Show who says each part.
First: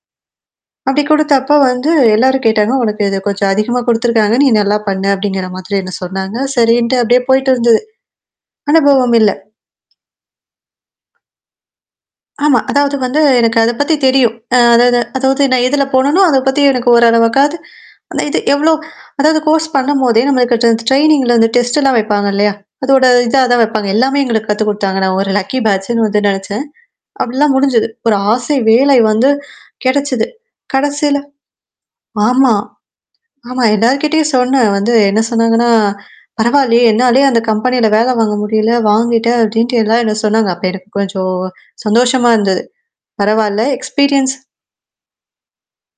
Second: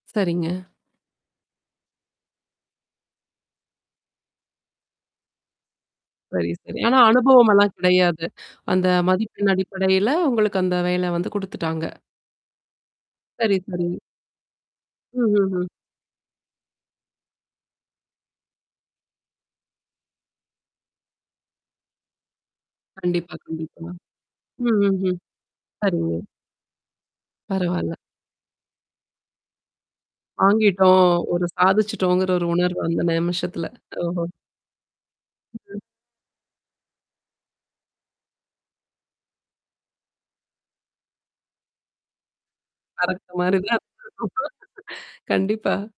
Speaker 1: சரிங்க.
Speaker 2: அப்டி குடுத்தப்ப வந்து எல்லாரும் கேட்டாங்க, உனக்கு இத கொஞ்சம் அதிகமா குடுத்துருக்காங்க. நீ நல்லா பண்ண அப்டிங்கிற மாதிரி என்ன சொன்னாங்க.
Speaker 1: சரி, சரி. ஆனா
Speaker 2: சரின்ட்டு அப்டியே போயிட்டு
Speaker 1: அனுபவம்ல்லாம்
Speaker 2: இருந்தது.
Speaker 1: கிடையாது. அந்த
Speaker 2: அனுபவம் இல்ல.
Speaker 1: மதிப்பெண் அடிப்படையில உங்களுக்கு அந்த வேல வந்து குடுத்துட்டாங்க.
Speaker 2: ஆமா. அதாவது வந்து எனக்கு
Speaker 1: சரி,
Speaker 2: அத
Speaker 1: சரி.
Speaker 2: பத்தி தெரியும். அ அதாவது அதாவது நான்
Speaker 1: ம்ஹ்ம்.
Speaker 2: எதுல போனேனோ, அத பத்தி எனக்கு ஓரளவக்காவது அது அந்த இது எவ்ளோ அதாவது கோர்ஸ் பண்ணும்போதே நம்ளுக்கு கட்ட ட்ரெய்னிங்ல வந்து டெஸ்ட்ட்ல்லாம் வைப்பாங்க இல்லையா? அதோட
Speaker 1: கண்டிப்பா,
Speaker 2: இதா தான் வைப்பாங்க.
Speaker 1: கண்டிப்பா.
Speaker 2: எல்லாமே எங்களுக்கு கத்து குடுத்தாங்க.
Speaker 1: ம்ஹ்ம்.
Speaker 2: நான் ஒரு லக்கி பேட்சுன்னு வந்து
Speaker 1: சரிங்க.
Speaker 2: நெனச்சேன். அப்டிலாம் முடிஞ்சுது.
Speaker 1: பரவால்ல.
Speaker 2: ஒரு ஆசை வேலை வந்து கெடைச்சிது.
Speaker 1: வாங்கிட்டோம்,
Speaker 2: கடைசில
Speaker 1: ஒரு சாதிச்சுட்டோங்கிற ஒரு
Speaker 2: ஆமா.
Speaker 1: உணர்வு அந்த
Speaker 2: ஆமா.
Speaker 1: நிமிஷத்துல. ஓஹோ!
Speaker 2: எல்லார்கிட்டயும் சொன்னேன் வந்து என்ன சொன்னாங்கன்னா,
Speaker 1: ம்ஹ்ம்.
Speaker 2: பரவாயலயே! என்னாலேயே அந்த கம்பெனியில வேல வாங்க முடியல, வாங்கிட்ட அப்டின்ட்டு எல்லாம் என்ன சொன்னாங்க. அப்ப எனக்கு கொஞ்சம் சந்தோஷமா இருந்தது.
Speaker 1: கரெக்ட்
Speaker 2: பரவால்ல
Speaker 1: மாரிதான்.
Speaker 2: எக்ஸ்பீரியன்ஸ்
Speaker 1: கண்டிப்பா.